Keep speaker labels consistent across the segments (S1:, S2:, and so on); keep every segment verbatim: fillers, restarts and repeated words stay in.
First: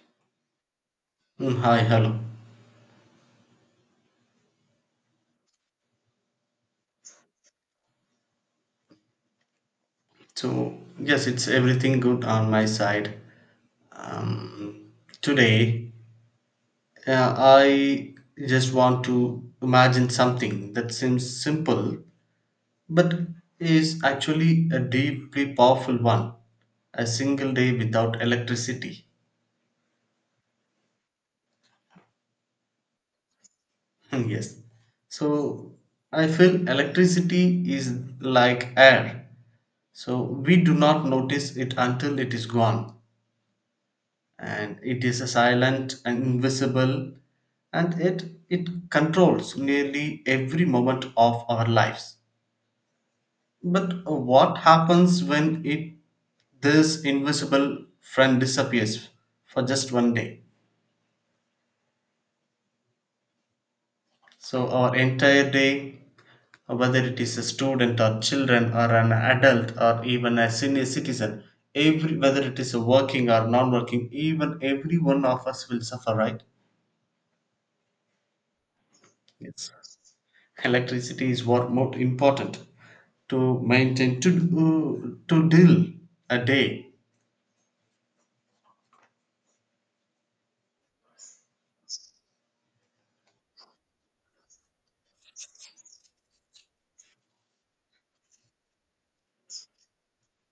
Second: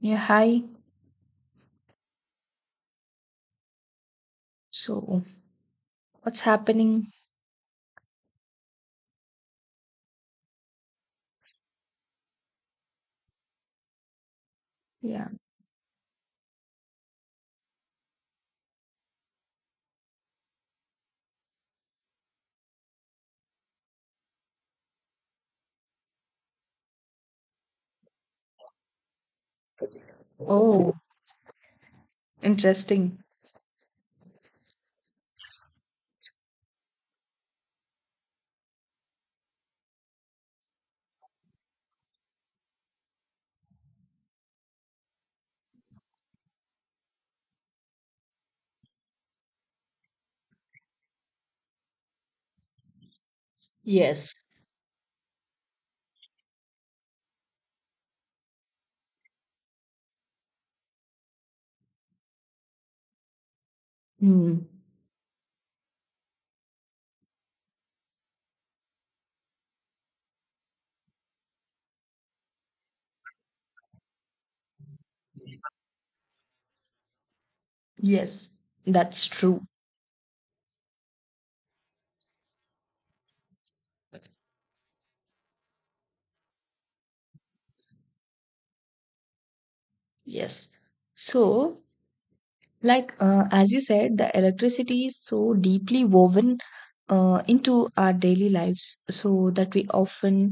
S1: Yeah, hi.
S2: Mm, Hi, hello.
S1: So, what's happening?
S2: So, yes, it's everything good on my side. Um,
S1: Yeah.
S2: today, uh, I just want to imagine something that seems simple but is actually a deeply powerful one. A single day without electricity.
S1: Oh, interesting.
S2: Yes. So, I feel electricity is like air. So, we do not notice it until it is gone, and it is a silent and invisible, and it it controls nearly every moment of our lives, but uh,
S1: Yes.
S2: what happens when it, this invisible friend, disappears for just one day?
S1: Hmm.
S2: So our entire day, uh, whether it is a student or children or an adult or even a senior citizen, every, whether it is a working or non-working, even every one of us will suffer, right?
S1: Yes, that's true.
S2: Yes, electricity is what more important to maintain, to do- to deal a day.
S1: Yes. So, like, uh, as you said, the electricity is so deeply woven uh, into our daily lives, so that we often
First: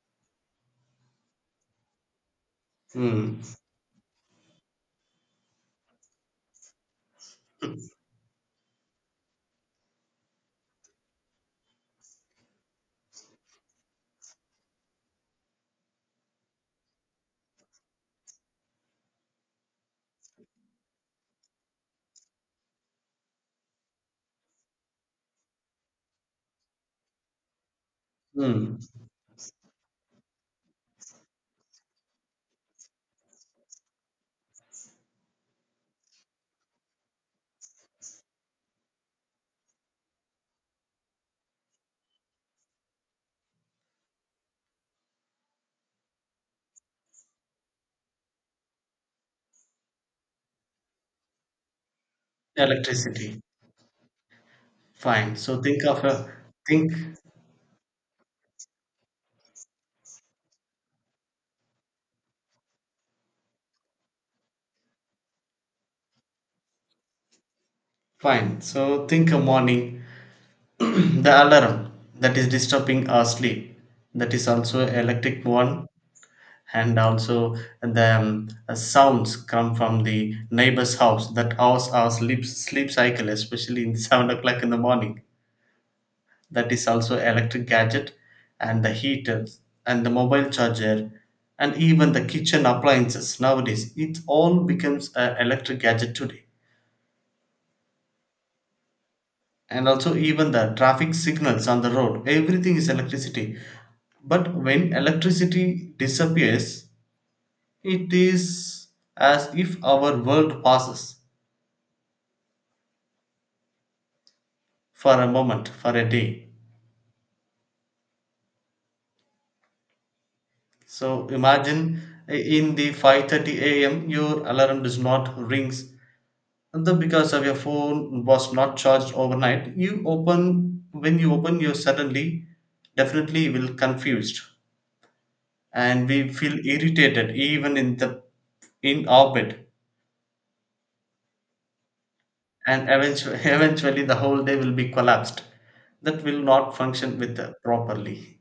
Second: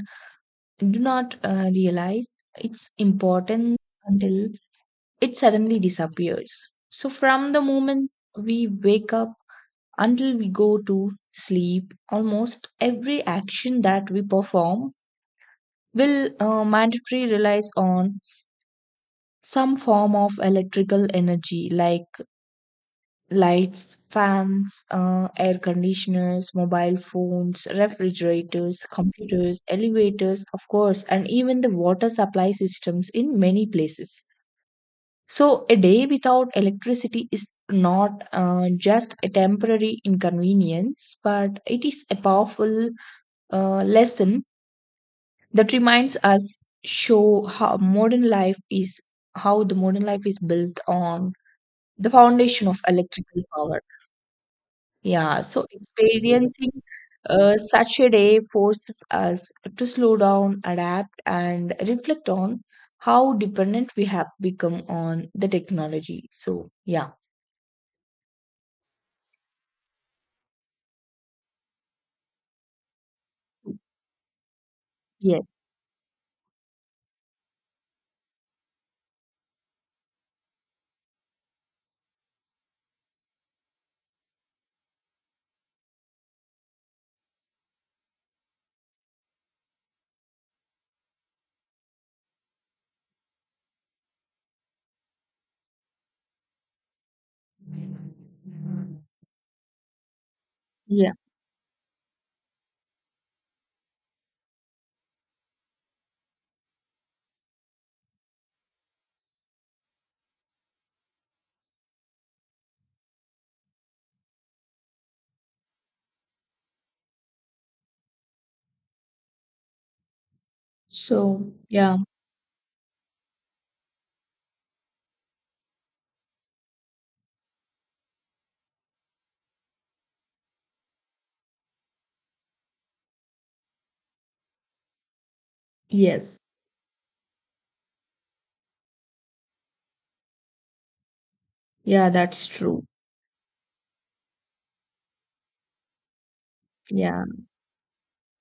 S1: do not uh, realize its
S2: Mm.
S1: importance until it suddenly disappears. So, from the moment we wake up, until we go to sleep, almost every action that we perform will uh, mandatory relies on some form of electrical energy like lights, fans, uh, air conditioners, mobile phones,
S2: Mm.
S1: refrigerators, computers, elevators, of course, and even the water supply systems in many places. So, a day without electricity is not uh, just a temporary inconvenience, but it is a powerful uh, lesson that reminds us show how modern life is how the modern life is built on the foundation of
S2: Electricity,
S1: electrical power.
S2: fine.
S1: Yeah,
S2: So
S1: so
S2: think of a,
S1: experiencing
S2: think,
S1: uh, such a day forces us to slow down, adapt, and reflect on how dependent we have become on the technology. So yeah.
S2: fine, so think a morning. The alarm that is disturbing our sleep, that is also electric
S1: Yes.
S2: one. And also the um, uh, sounds come from the neighbor's house, that house our sleep sleep cycle, especially in seven o'clock in the morning, that is also electric gadget. And the heaters and the mobile charger and even the kitchen appliances, nowadays it all becomes an electric gadget today. And also even the
S1: Yeah.
S2: traffic signals on the road, everything is electricity. But when electricity disappears, it is as if our world passes for a moment, for a day. So
S1: So yeah.
S2: imagine, uh, in the five thirty a m your alarm does not rings, the because of your phone was not charged overnight. You open, when you open, you suddenly definitely will confused, and we
S1: Yes.
S2: feel irritated, even in the, in our bed.
S1: Yeah, that's
S2: And
S1: true.
S2: eventually, eventually the whole day will be collapsed, that will not function
S1: Yeah.
S2: with the properly.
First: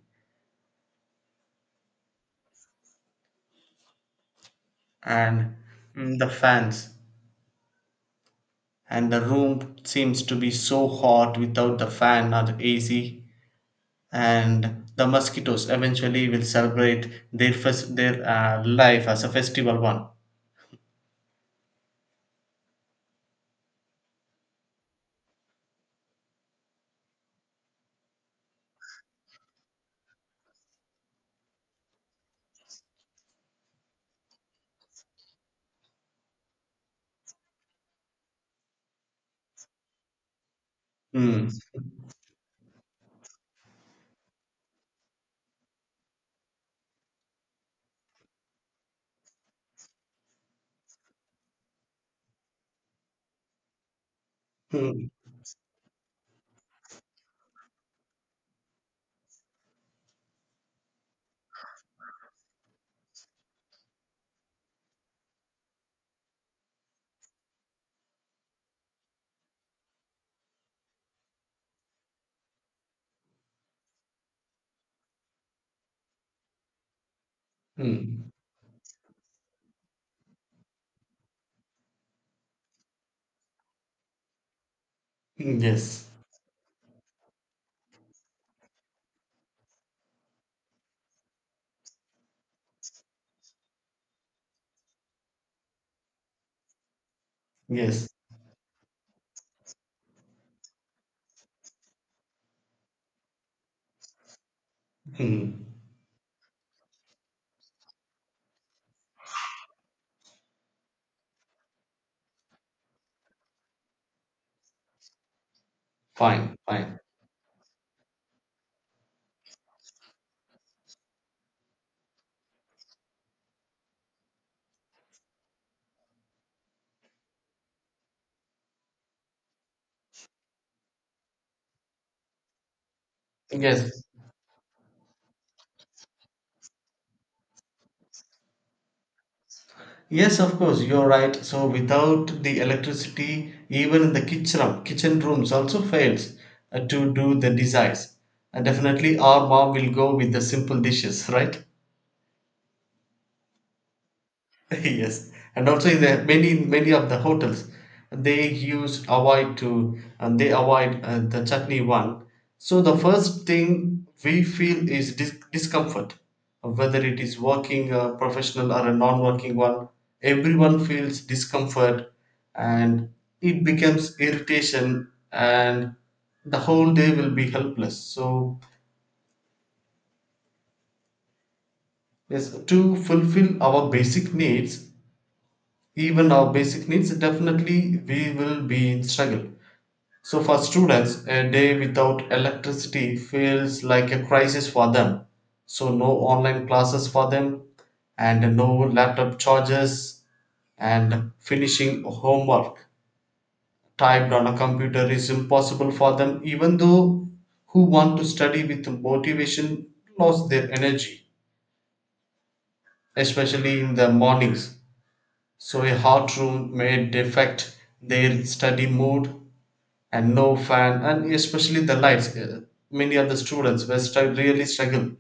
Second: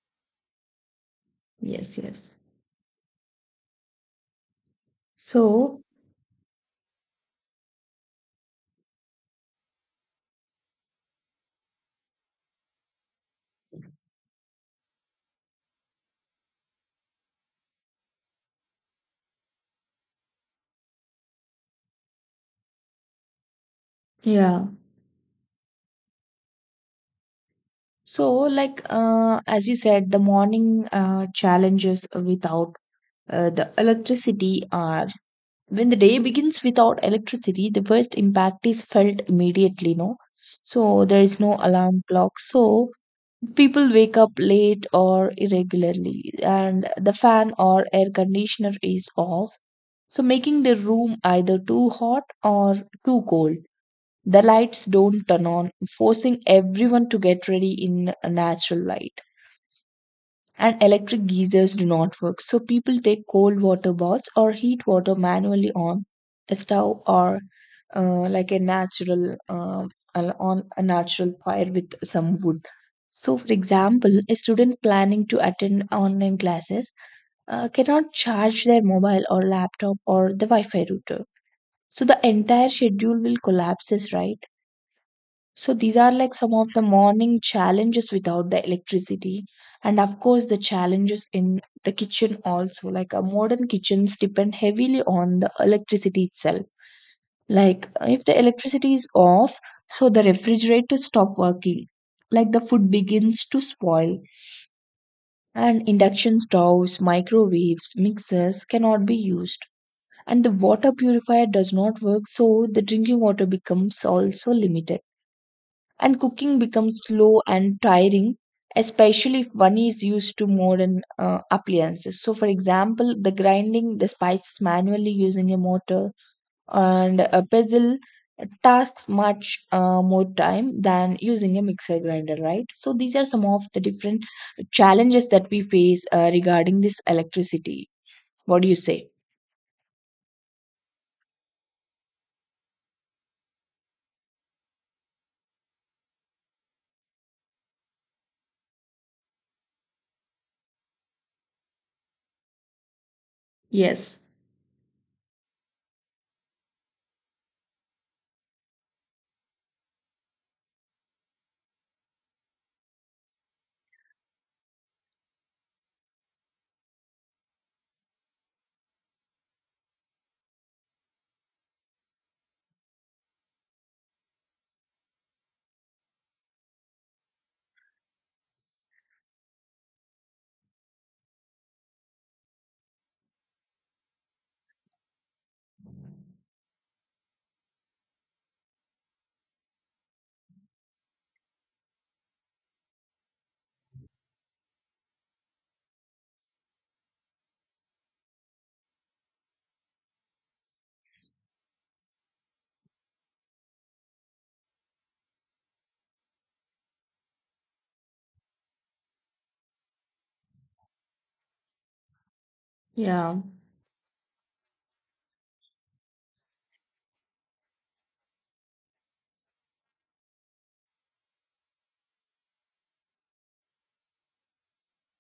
S1: Yes, yes.
S2: And
S1: So
S2: mm, the fans, and the room seems to be so hot without the fan or the ac. And the mosquitoes eventually will celebrate their first, their uh, life as a festival one.
S1: yeah. So, like uh, as you said, the morning uh, challenges without uh, the electricity are when the day begins without electricity, the first impact is felt immediately, no? So, there is
S2: Hmm.
S1: no alarm clock. So, people wake up late or irregularly, and the fan or air conditioner is off. So, making the room either too hot or too cold. The lights
S2: Hmm.
S1: don't turn on, forcing everyone to get ready in a natural light, and electric geysers do not work. So people take cold water baths or heat water manually on a stove, or uh, like a natural um, al- on a natural fire with some wood. So, for example, a student planning to attend online classes uh, cannot
S2: Hmm.
S1: charge their mobile or laptop or the Wi Fi router. So, the entire schedule will collapses, right?
S2: Hmm.
S1: So these
S2: Yes.
S1: are like some of the morning challenges without the electricity. And of course, the challenges in the kitchen also. Like uh, modern kitchens depend heavily on the electricity itself. Like uh,
S2: Yes.
S1: if the electricity is off, so the refrigerator stop working. Like the food begins to spoil,
S2: Hmm.
S1: and induction stoves, microwaves, mixers cannot be used. And the water purifier does not work, so the drinking water becomes also limited, and
S2: Fine.
S1: cooking
S2: Fine.
S1: becomes slow and tiring, especially if one is used to modern uh, appliances. So, for example, the grinding the spices manually using a mortar and a pestle tasks much uh, more time than using a mixer grinder, right? So these are some of the
S2: Yes.
S1: different challenges that we face uh, regarding this electricity. What do you say?
S2: Yes, of course, you're right. So without the electricity, even the kitchen kitchen rooms also fails uh, to do the desires. And definitely, our mom will go with the simple dishes, right?
S1: Yes.
S2: Yes, and also in the many many of the hotels, they use avoid to, and they avoid uh, the chutney one. So the first thing we feel is dis- discomfort, whether it is working a professional or a non-working one. Everyone feels discomfort, and it becomes irritation, and the whole day will be helpless. So yes, to fulfill our basic needs, even our basic needs, definitely we will be in struggle. So for students, a day without electricity feels like a crisis for them. So no online classes for them, and no laptop charges, and finishing homework typed on a computer is impossible for them. Even though who want to study with motivation lost their energy,
S1: Yeah.
S2: especially in the mornings. So a hot room may affect their study mood, and no fan, and especially the lights. Uh, Many of the students were stru- really struggle.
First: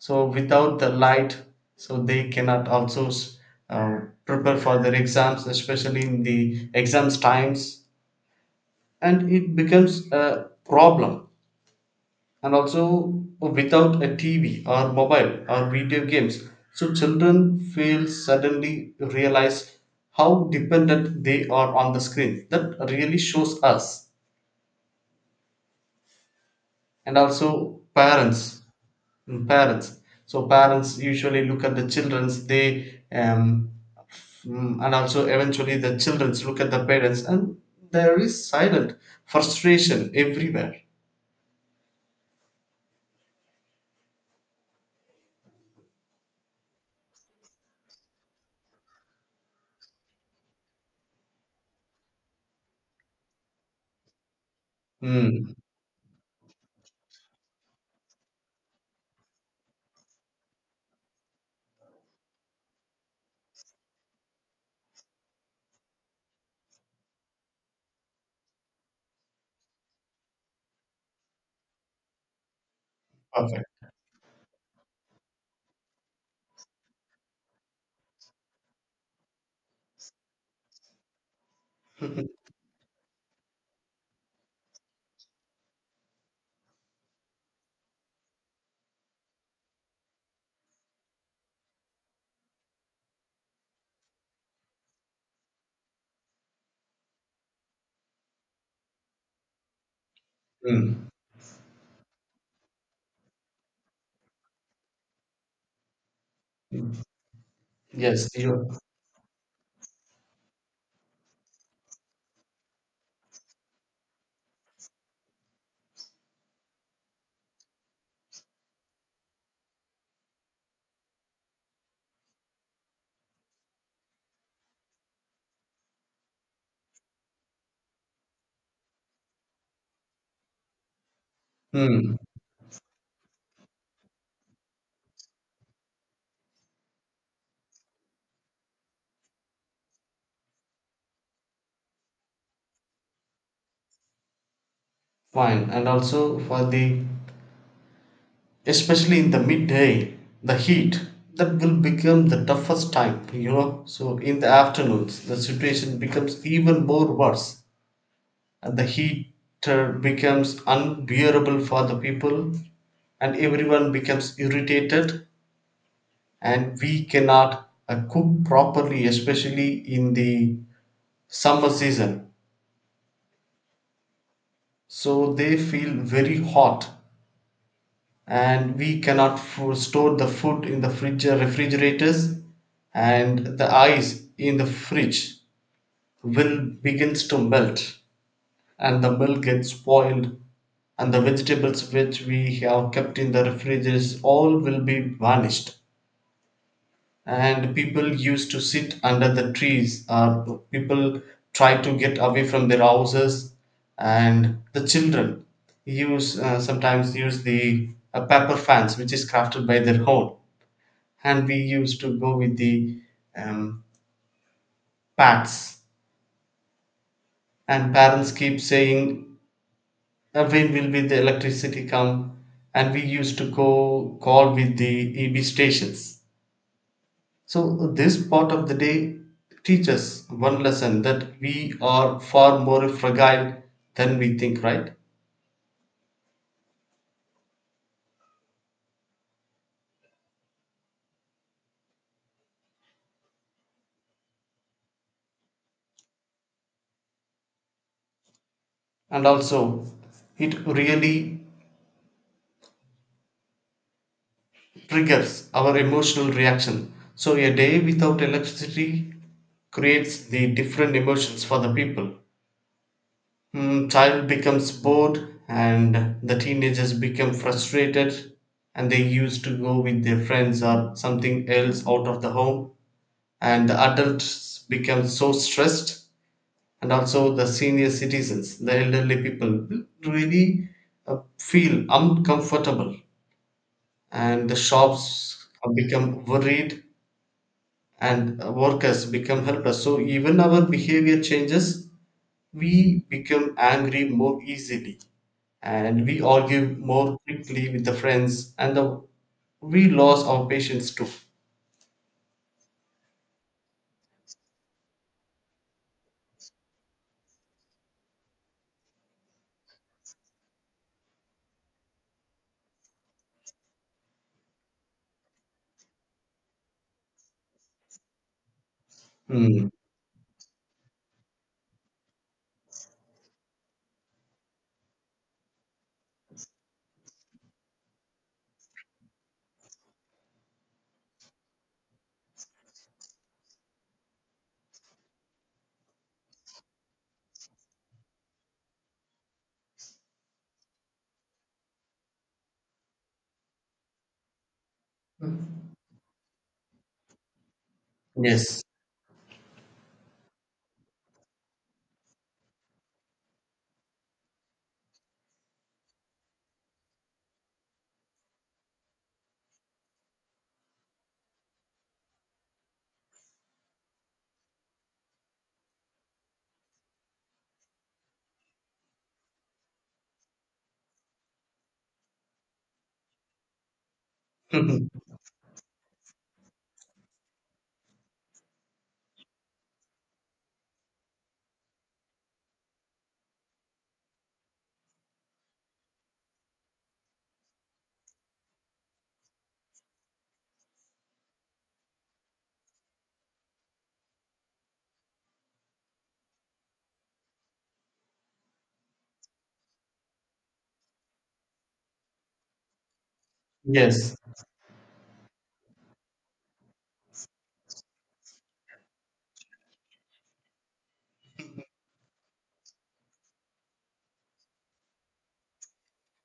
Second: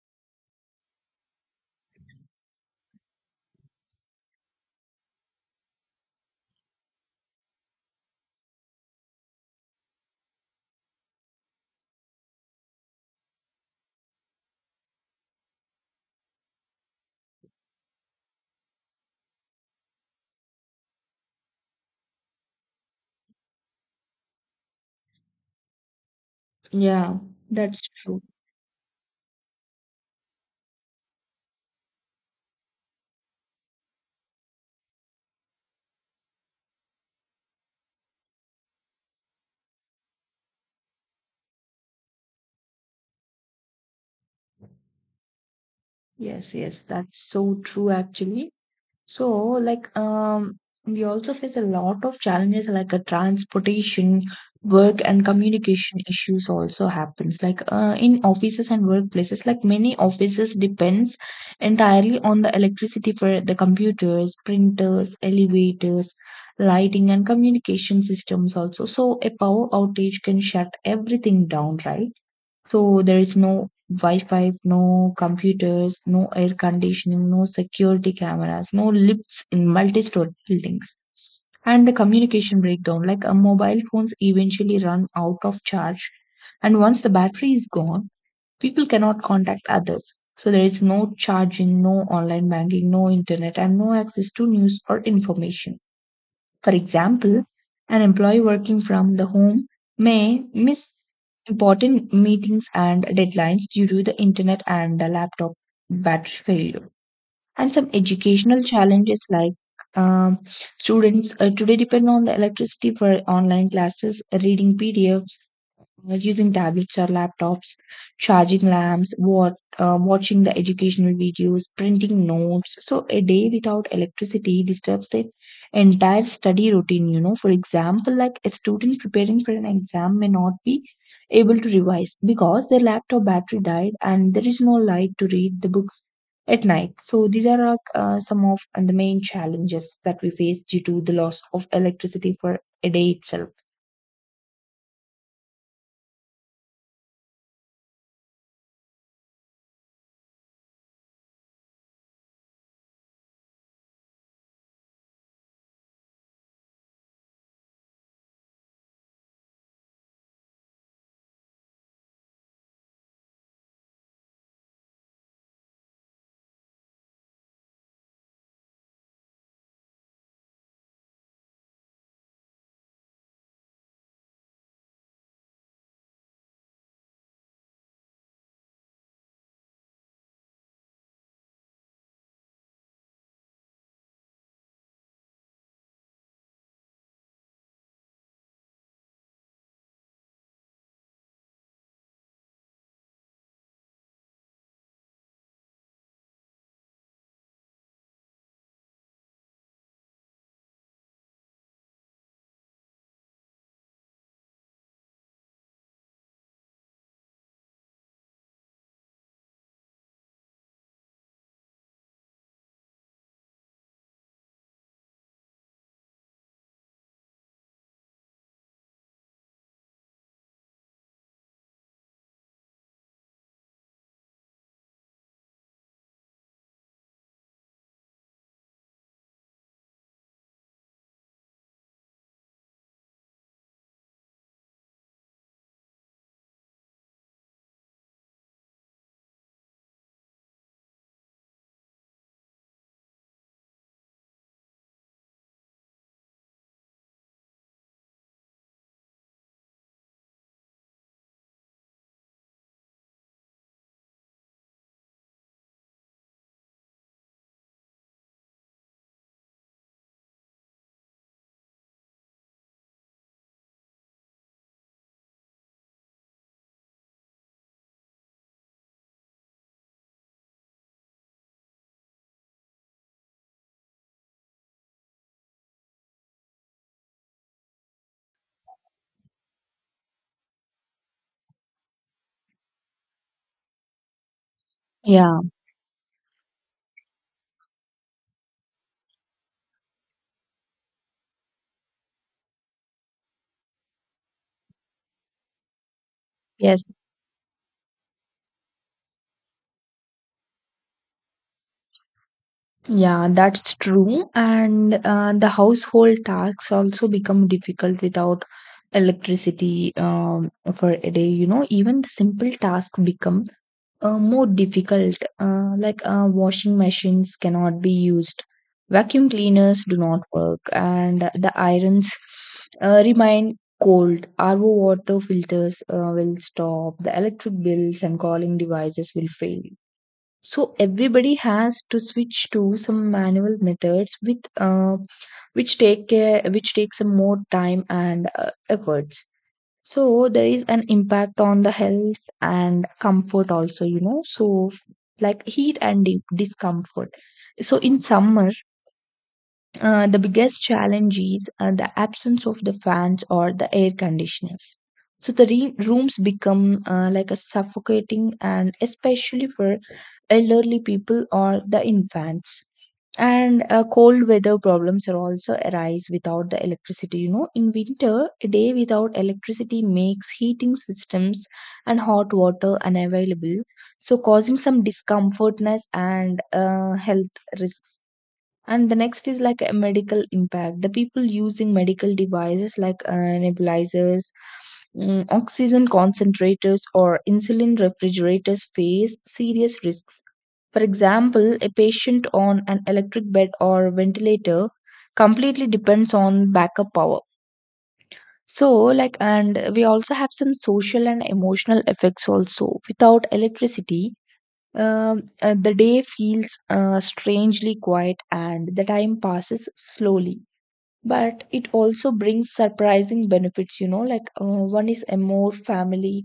S2: So without the light, so they cannot also s- uh, prepare for their exams, especially in the exams times, and it becomes a problem. And also uh, without a T V or mobile or video games, so children feel suddenly realize how dependent they are on the screen. That really shows us.
S1: Yeah,
S2: And also
S1: that's true.
S2: parents. mm, Parents. So parents usually look at the children's. They um, mm, and also eventually the children's look at the parents, and there is silent frustration everywhere.
S1: Yes, yes, that's so true, actually. So, like, um, we also face a lot of challenges like a transportation, work, and
S2: Mm,
S1: communication issues also happens. Like uh, in offices and workplaces, like many offices depends entirely on the electricity for the computers, printers, elevators, lighting, and communication systems also. So a power outage can shut everything down, right? So there is
S2: perfect.
S1: no Wi-Fi, no computers, no air conditioning, no security cameras, no lifts in multi-story buildings. And the communication breakdown, like a mobile phones eventually run out of charge. And once the battery is gone, people cannot contact others. So there is no charging, no online banking, no internet, and no access to news or information. For example, an employee working from the home may miss
S2: Mm,
S1: important meetings and deadlines due to the internet and the laptop battery failure. And some
S2: yes,
S1: educational challenges like um, students uh, today depend on the electricity for online classes, reading P D F s, uh, using tablets or laptops, charging lamps, what, uh, watching the educational videos, printing notes. So a day without electricity disturbs the entire study routine. You know, for example, like a student preparing for an exam may not be able to revise
S2: you.
S1: because their laptop battery died, and there is no light to read the books at night. So these are like, uh, some of the main challenges that we face due to the loss of electricity for a day itself.
S2: Fine, and also for the, especially in the midday, the heat, that will become the toughest time, you know. So in the afternoons the situation becomes even more worse, and the heater becomes unbearable for the people, and everyone becomes irritated, and we cannot uh, cook properly, especially in the summer season, so they feel very hot. And we cannot fo- store the food in the fridge or refrigerators, and the ice in the fridge will begins to melt, and the milk gets spoiled, and the vegetables which we have kept in the refrigerators all will be vanished. And people used to sit under the trees, or people try to get away from their houses. And the children use uh, sometimes use the uh, paper fans which is crafted by their own. And we used to go with the um, pads, and parents keep saying, "Uh, when will be the electricity come," and we used to go call with the eb stations. So this part of the day teaches one lesson, that we are far more fragile than we think, right? And also it really triggers our emotional reaction. So a day without electricity creates the different emotions for the people. Mm, child becomes bored, and the teenagers become frustrated, and they used to go with their friends or something else out of the home. And the adults become so stressed, and also the senior citizens, the elderly people, will really uh, feel uncomfortable, and the shops
S1: Yeah.
S2: have become worried, and uh, workers become helpless. So even our behavior changes, we become angry more easily, and we argue
S1: Yes.
S2: more quickly with the friends and the, we lose our patience too.
S1: Yeah, that's true. And uh, the household tasks also become difficult without electricity um, for a day. You know, even the simple tasks become uh, more difficult. Uh, like uh, washing machines cannot be used, vacuum
S2: Hmm.
S1: cleaners do not work, and the irons uh, remain cold. R O water filters uh, will stop, the electric bills and calling devices will fail, so everybody has to switch to some manual methods with uh, which take care which take some more time and uh, efforts. So there is an impact on the health and comfort also. You know so f- like
S2: Mm.
S1: heat and di- discomfort. So in summer,
S2: Yes.
S1: uh, the biggest challenge is uh, the absence of the fans or the air conditioners. So the re- rooms become uh, like a suffocating, and especially for elderly people or the infants. And uh, cold weather problems are also arise without the electricity. You know, in winter, a day without electricity makes heating systems and hot water unavailable, so causing some discomfortness and uh, health risks. And the next is like a medical impact. The people using medical devices like uh, nebulizers, mm, oxygen concentrators, or insulin refrigerators face serious risks. For example, a patient on an electric bed or ventilator completely depends on backup power. So, like, and we also have some social and emotional effects also. Without electricity,
S2: Yes.
S1: um, uh, the day feels uh, strangely quiet, and the time passes slowly, but it also brings surprising benefits. You know like uh, one is a more family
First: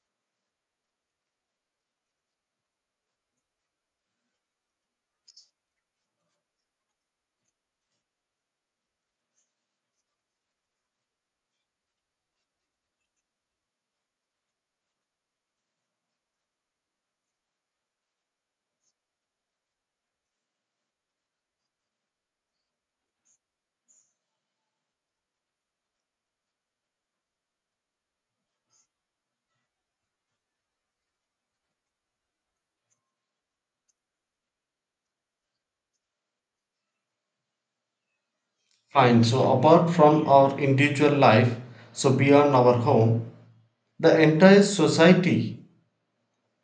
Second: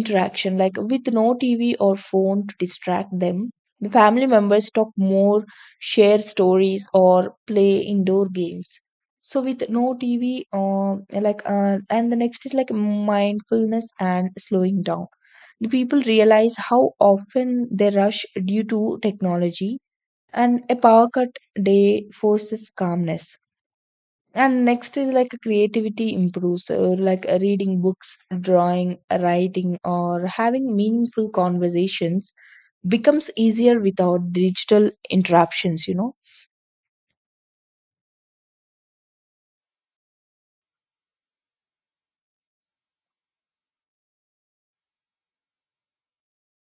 S1: interaction, like with no TV or phone to distract them, the family members talk more, share stories, or play indoor games. So with no TV, uh, like, uh, and the next is like mindfulness and slowing down. The people realize how often they rush due to technology, and a power cut day forces calmness. And next is like creativity improves, uh, like uh, reading books, drawing, writing, or having meaningful conversations becomes easier without digital interruptions you know
S2: Fine. So apart from our individual life, so beyond our home, the entire society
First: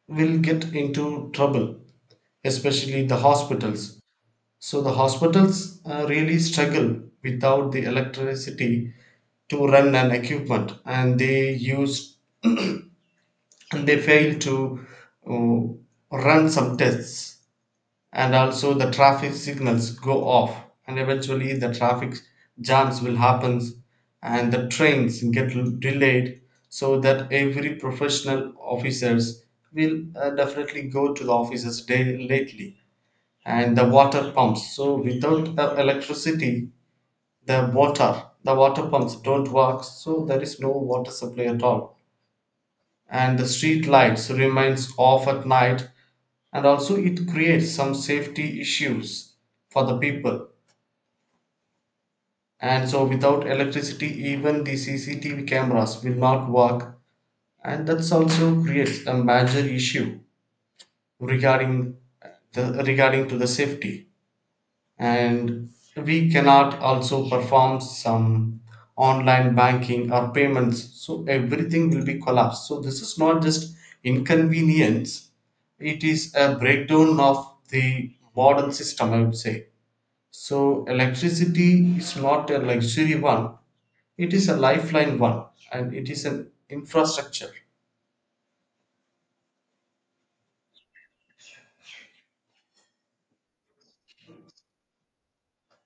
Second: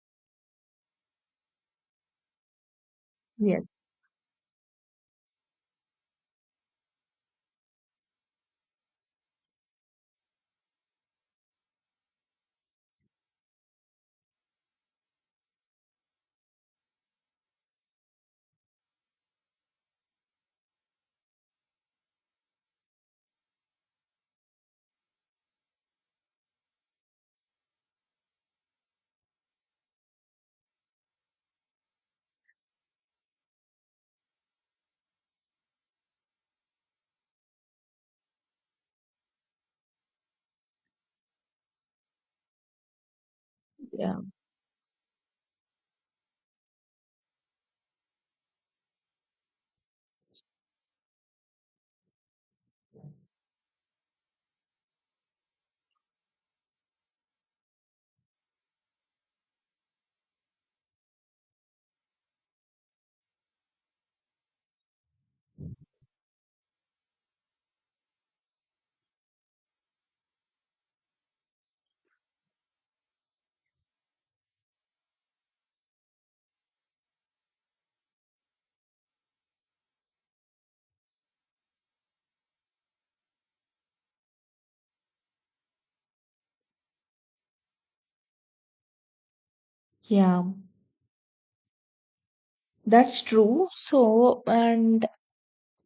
S2: will get into trouble, especially the
S1: Yes.
S2: hospitals. So the hospitals uh, really struggle without the electricity to run an equipment, and they use, and they fail to uh, run some tests. And also the traffic signals go off, and eventually the traffic jams will happen, and the trains get l- delayed, so that every professional officers will uh, definitely go to the offices day lately. And the water pumps, so without the electricity, the water, the water pumps don't work, so there is no water supply at all. And the street
S1: Yeah.
S2: lights remains off at night, and also it creates some safety issues for the people. And so without electricity, even the cctv cameras will not work, and that's also creates a major issue regarding the, regarding to the safety. And we cannot also perform some online banking or payments, so everything will be collapsed. So this is not just inconvenience, it is a breakdown of the modern system, I would say. So electricity is not a luxury one, it is a lifeline one, and it is an infrastructure.
S1: Yeah, that's true. So, and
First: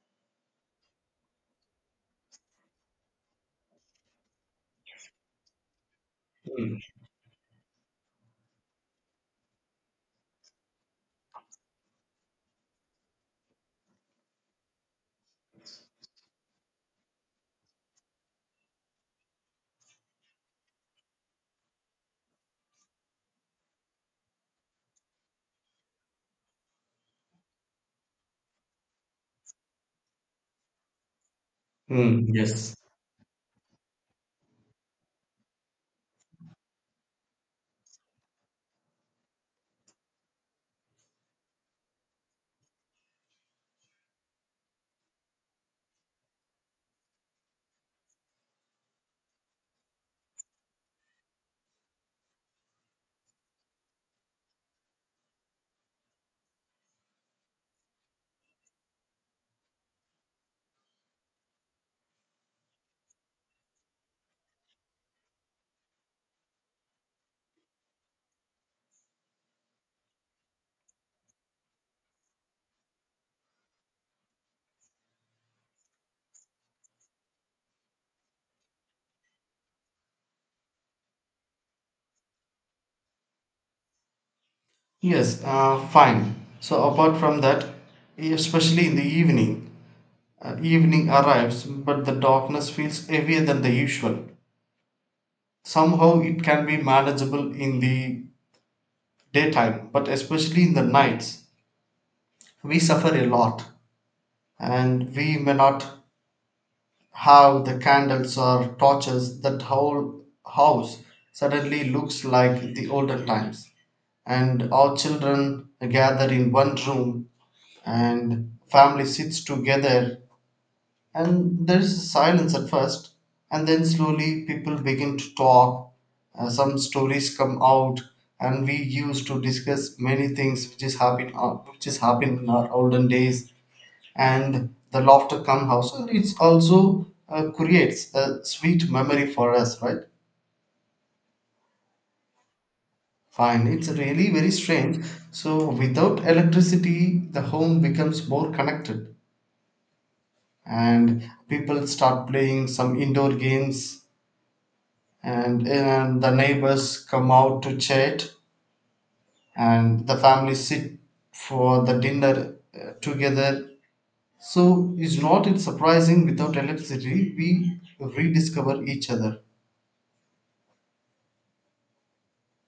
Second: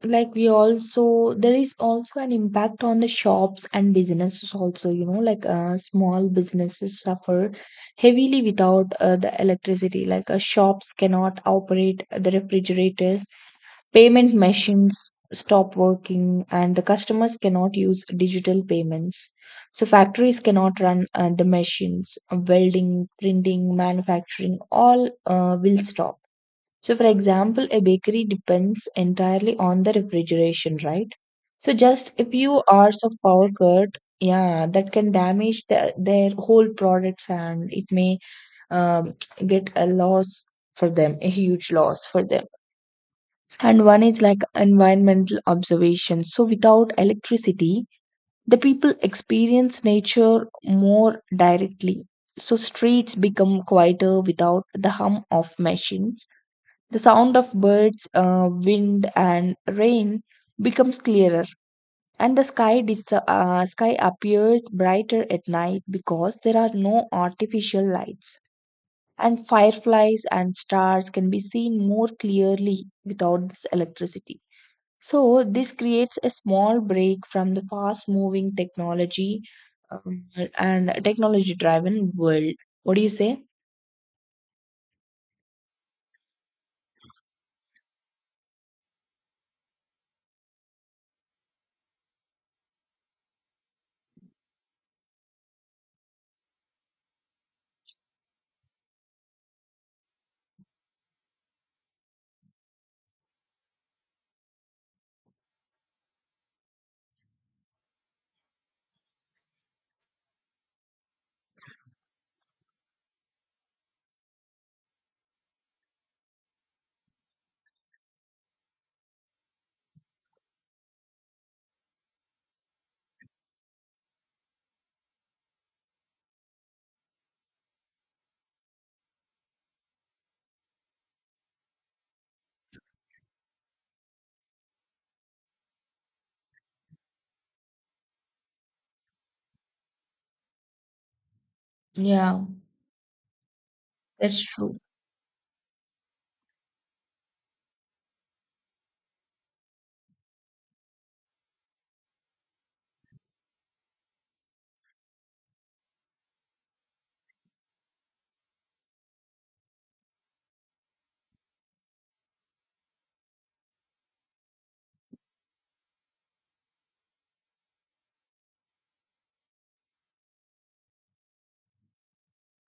S1: like we also, there is also an impact on the shops and businesses also. You know like uh, small
S2: Hmm.
S1: businesses suffer heavily without uh, the electricity. Like uh, shops cannot operate the refrigerators, payment machines stop working, and the customers cannot use digital payments. So factories cannot run uh, the machines, welding, printing, manufacturing, all uh, will stop. So, for example, a bakery depends entirely on the refrigeration, right? So, just a
S2: Hmm,
S1: few
S2: yes.
S1: hours of power cut, yeah, that can damage the, their whole products, and it may um, get a loss for them, a huge loss for them. And one is like environmental observation. So, without electricity, the people experience nature more directly. So, streets become quieter without the hum of machines, the sound of birds, uh, wind, and rain becomes clearer, and the sky, dis- uh, sky appears brighter at night, because there are no artificial lights. And fireflies and stars can be seen more clearly without this electricity. So, this creates a small break from the fast moving technology, um, and technology driven world. What do you say?
S2: Yes, uh, fine. So apart from that, especially in the evening, uh, evening arrives, but the darkness feels heavier than the usual. Somehow it can be manageable in the daytime, but especially in the nights, we suffer a lot, and we may not how the candles or torches, that whole house suddenly looks like the olden times. And all children gather in one room, and family sits together, and there is silence at first, and then slowly people begin to talk. Uh, some stories come out, and we used to discuss many things which is happening, which is happening in our olden days, and the laughter come house, and it's also uh, creates a sweet memory for us, right?
S1: Yeah,
S2: Fine, it's really
S1: that's
S2: very
S1: true.
S2: strange. So without electricity the home becomes more connected, and people start playing some indoor games, and, and the neighbors come out to chat, and the family sit for the dinner uh, together. So is not it surprising, without electricity we rediscover each other?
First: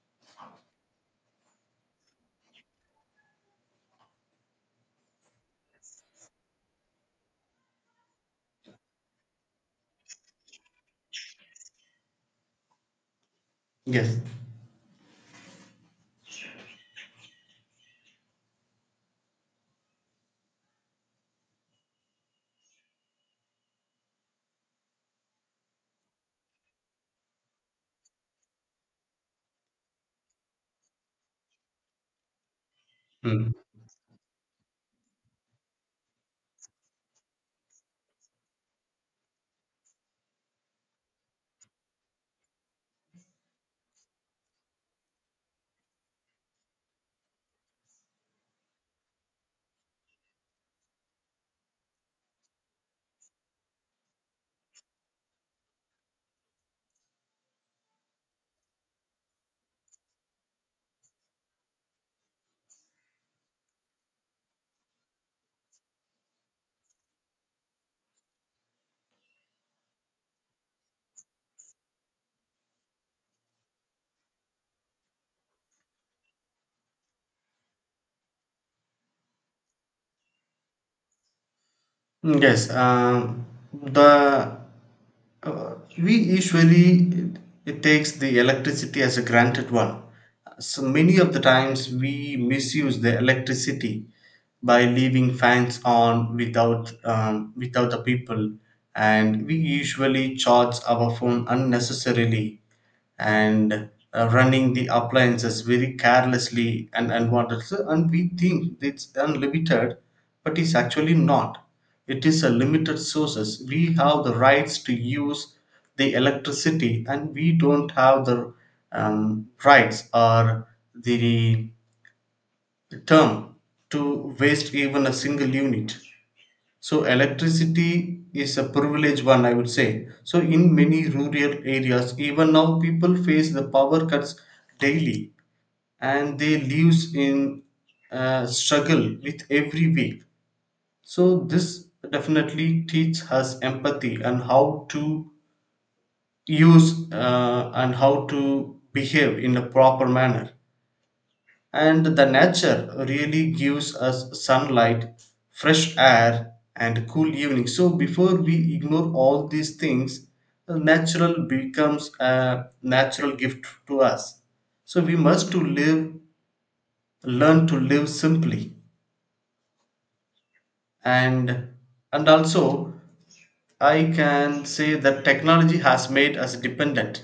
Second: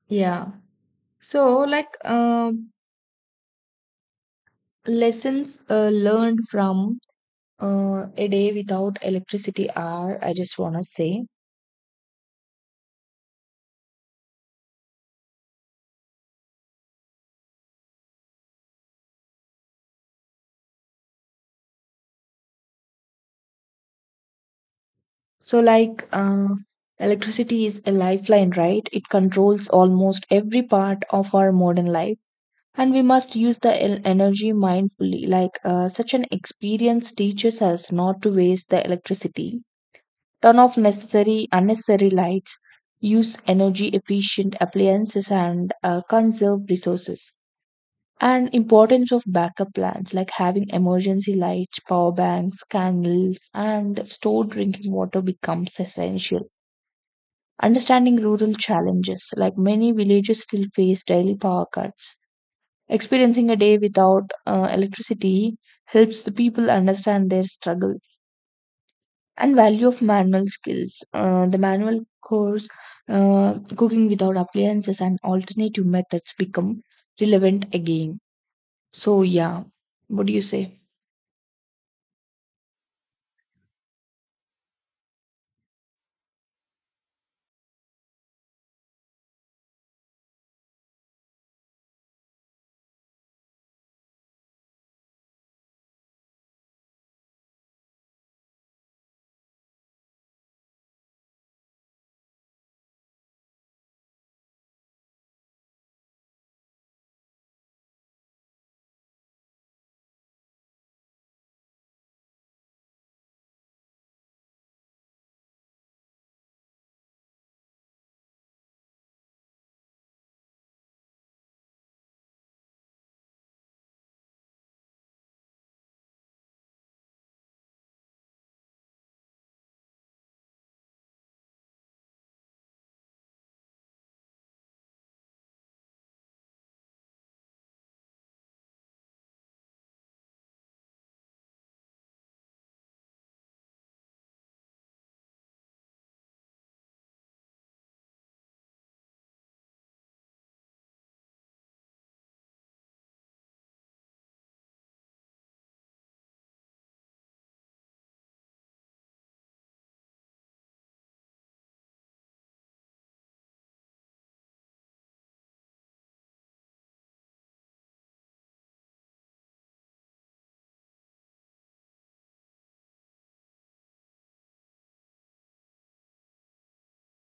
S1: Yeah. So, like, um, lessons uh, learned from uh, a day without electricity are, I just want to say.
S2: Yes.
S1: So, like, uh, electricity is a lifeline, right? It controls almost every part of our modern life. And we must
S2: Mm.
S1: use the el- energy mindfully. Like, uh, such an experience teaches us not to waste the electricity, turn off necessary, unnecessary lights, use energy efficient appliances, and uh, conserve resources. And importance of backup plans like having emergency lights, power banks, candles, and stored drinking water becomes essential. Understanding rural challenges like many villages still face daily power cuts. Experiencing a day without uh, electricity helps the people understand their struggle. And value of manual skills, uh, the manual course uh, cooking without appliances, and alternative methods become relevant again. So yeah, what do you say?
S2: Mm, yes, um, the uh, we usually it, takes the electricity as a granted one. So many of the times we misuse the electricity by leaving fans on without um, without the people, and we usually charge our phone unnecessarily, and uh, running the appliances very carelessly and unwanted. So, and we think it's unlimited, but it's actually not. It is a limited sources. We have the rights to use the electricity, and we don't have the um, rights or the term to waste even a single unit. So electricity is a privileged one, I would say. So in many rural areas, even now people face the power cuts daily, and they lives in uh, struggle with every week. So this definitely teach us empathy, and how to use uh, and how to behave in a proper manner. And the nature really gives us sunlight, fresh air, and cool evenings. So before we ignore all these things, uh, natural becomes a natural gift to us. So we must to live, learn to live simply. And and also I can say that technology has made us dependent.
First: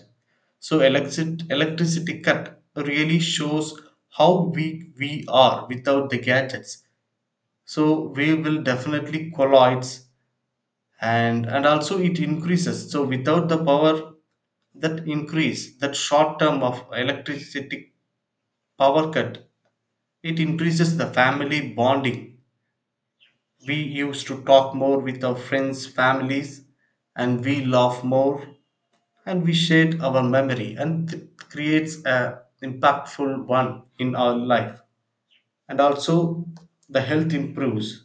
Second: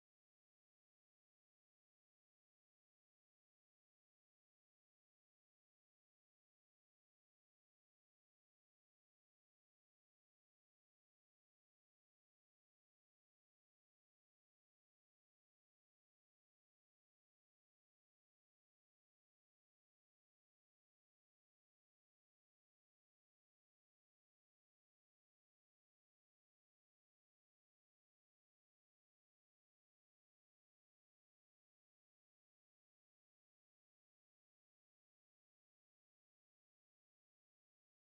S2: So electric, electricity cut really shows how weak we are without the gadgets, so we will definitely collides. and and also it increases, so without the power, that increase, that short term of electricity power cut, it increases the family bonding. We used to talk more with our friends families, and we laugh more, and we shared our memory, and it creates a impactful one in our life. And also the health improves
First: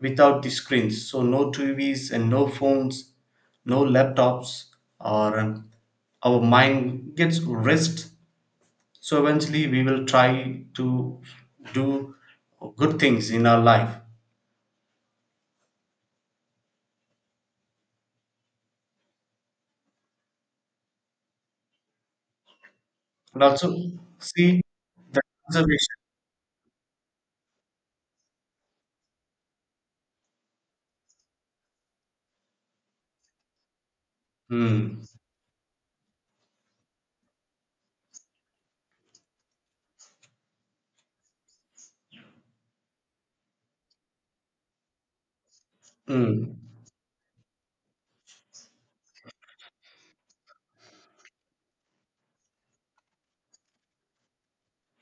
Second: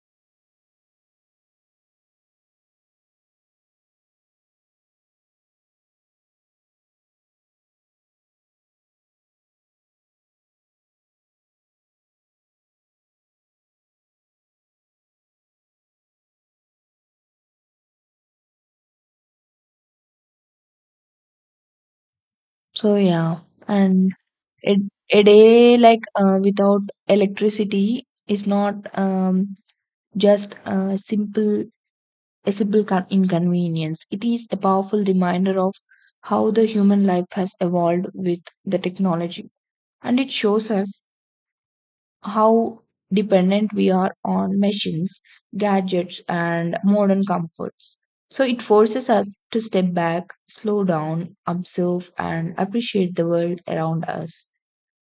S2: without the screens, so no tvs and no phones, no laptops, or um, our mind gets rest. So eventually we will try to do good things in our life.
S1: So
S2: And
S1: yeah,
S2: also
S1: and
S2: see
S1: it,
S2: the
S1: a day
S2: conservation.
S1: like uh, without electricity is not um, just a simple, a simple con- inconvenience. It is a
S2: Hmm.
S1: powerful reminder of how the human life has evolved with the technology, and it shows us how dependent we are on machines, gadgets,
S2: Hmm.
S1: and modern comforts. So it forces us to step back, slow down, observe, and appreciate the world around us.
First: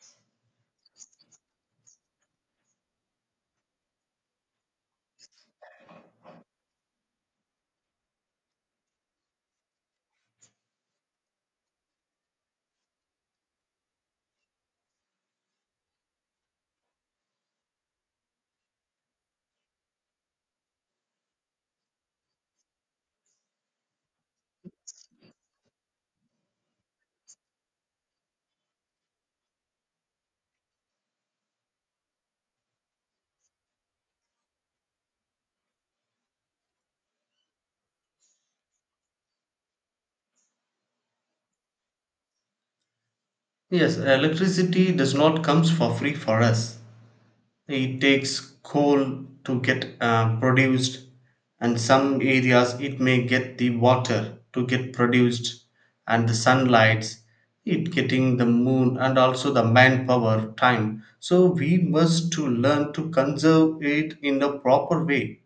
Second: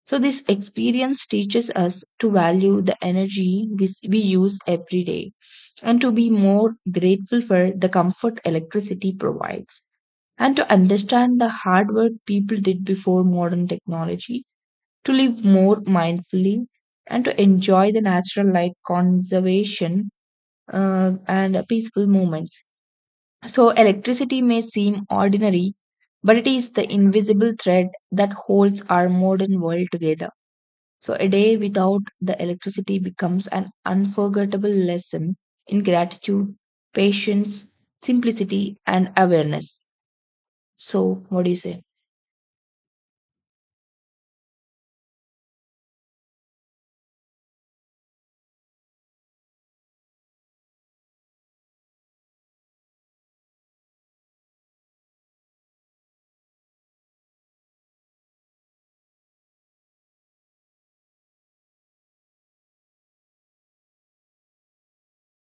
S1: So, this experience teaches us to value the energy we, s- we use every day, and to be more grateful for the comfort electricity provides, and to understand the hard work people did before modern technology, to live more mindfully, and to enjoy the natural light conservation uh, and peaceful moments. So, electricity may seem ordinary, but it is the invisible thread that holds our modern world together. So a day without the electricity becomes an unforgettable lesson in gratitude, patience, simplicity, and awareness. So, what do you say?
S2: Yes, electricity does not comes for free for us. It takes coal to get uh, produced, and some areas it may get the water to get produced, and the sunlights, it getting the moon, and also the manpower time. So we must to learn to conserve it in a proper way,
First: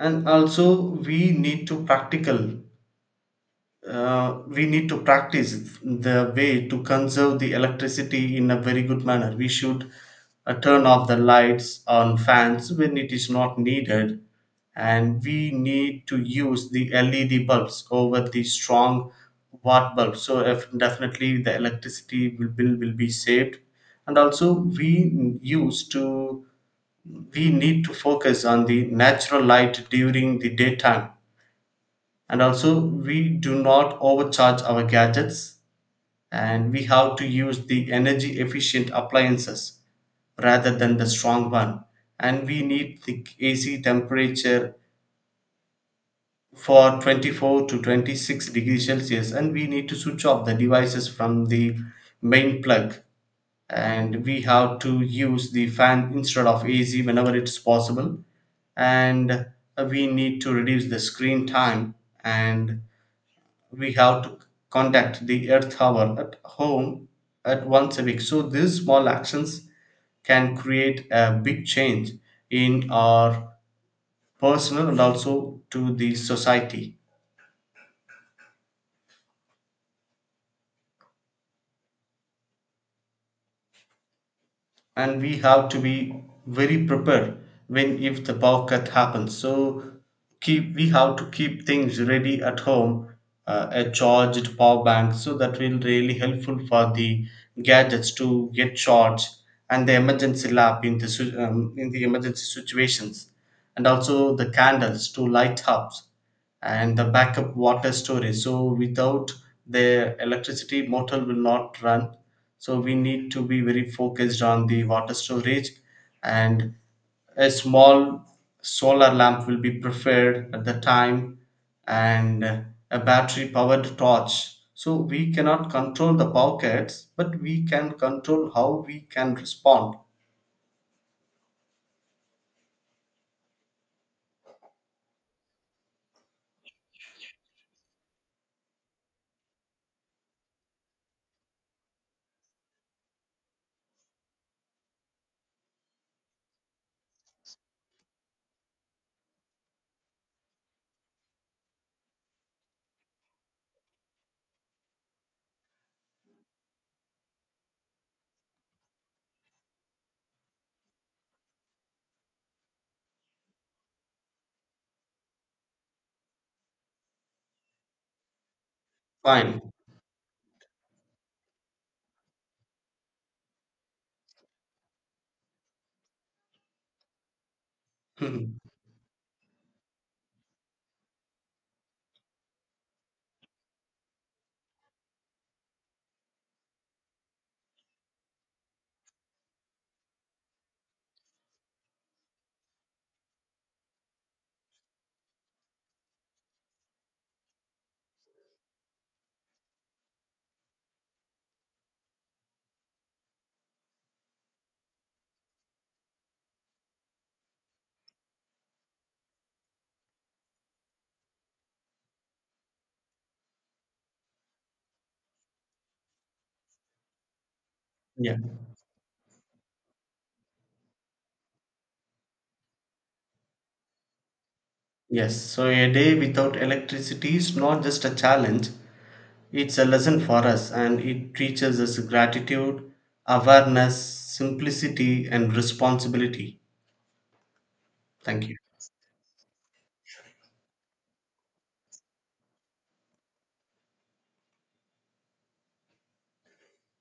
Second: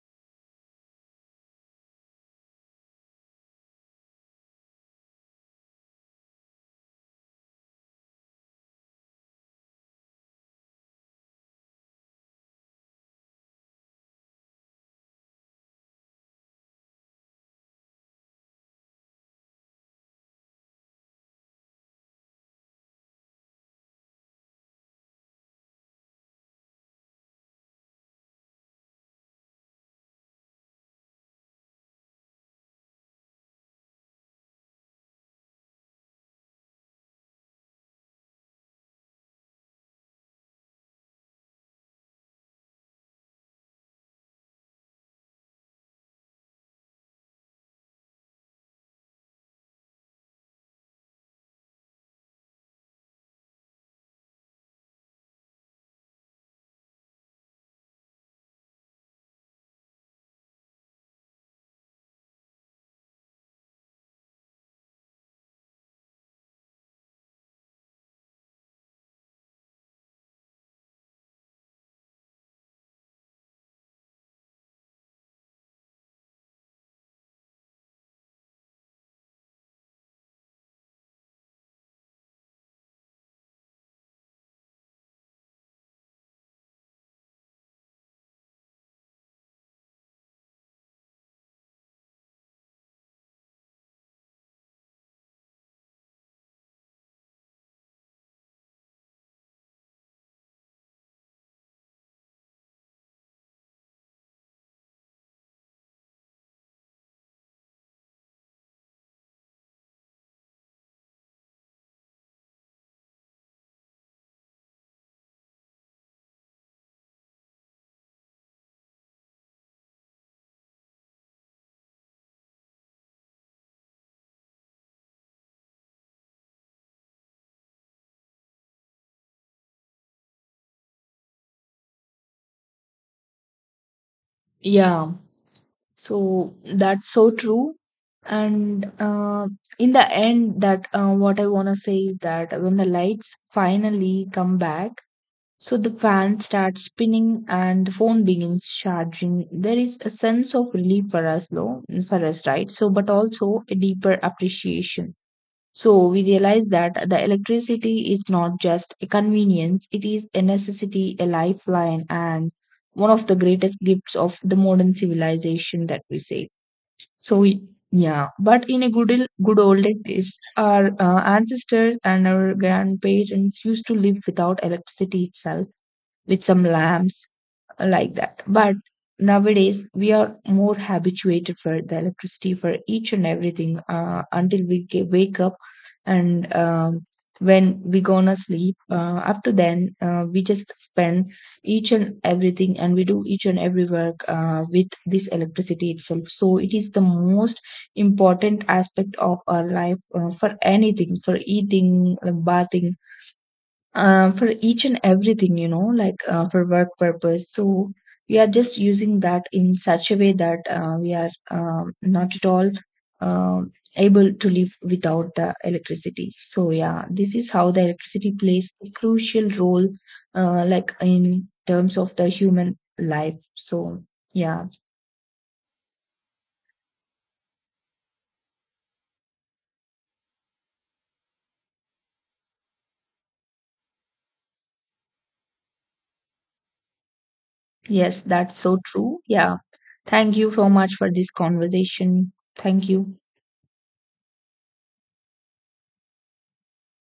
S2: and also we need to practical, uh, we need to practice the way to conserve the electricity in a very good manner. We should uh, turn off the lights on fans when it is not needed, and we need to use the L E D bulbs over the strong watt bulbs. So if definitely the electricity will bill will be saved. And also we use to, we need to focus on the natural light during the daytime, and also we do not overcharge our gadgets, and we have to use the energy efficient appliances rather than the strong one. And we need the ac temperature for twenty-four to twenty-six degrees celsius, and we need to switch off the devices from the main plug, and we have to use the fan instead of ac whenever it's possible. And we need to reduce the screen time, and we have to contact the earth hour at home at once a week. So these small actions can create a big change in our personal and also to the society. And we have to be very prepared when if the power cut happens. So keep, we have to keep things ready at home, uh, a charged power bank, so that will really helpful for the gadgets to get charged, and the emergency lamp in the si- um, in the emergency situations, and also the candles to light up, and the backup water storage. So without the electricity, motor will not run. So we need to be very focused on the water storage, and a small solar lamp will be preferred at the time, and a battery powered torch. So we cannot control the power cuts, but we can control how we can respond.
S1: Yeah, so that's so true. And uh, in the end, that uh, what I want to say is that when the lights finally come back, so the fan starts spinning, and the phone begins charging. There is a sense of relief for us, though. For us, right? So, but also a deeper appreciation. So we realize that the electricity is not just a convenience, it is a necessity, a lifeline, and one of the greatest gifts of the modern civilization that we say. So we- yeah, but in a good il- good
S2: Fine.
S1: old days, our uh, ancestors and our grandparents used to live without electricity itself, with some lamps uh, like that. But nowadays, we are more habituated for the electricity for each and everything uh, until we ge- wake up, and um, when we gonna sleep. Uh, up to then, uh, we just spend each and everything, and we do each and every work uh, with this electricity itself. So it is the most important aspect of our life, uh, for anything, for eating, uh, bathing, uh, for each and everything. You know like uh, for work purpose, so we are just using that in such a way that uh, we are um, not at all um, able to live without the electricity. So yeah, this is how the electricity
S2: Yeah.
S1: plays a crucial role, uh, like in terms of the human life. So yeah.
S2: Yes. So a day without electricity is not just a challenge; it's a lesson for us, and it teaches us gratitude, awareness, simplicity, and responsibility.
S1: Yes,
S2: Thank you.
S1: that's so true. Yeah. Thank you so much for this conversation. Thank you.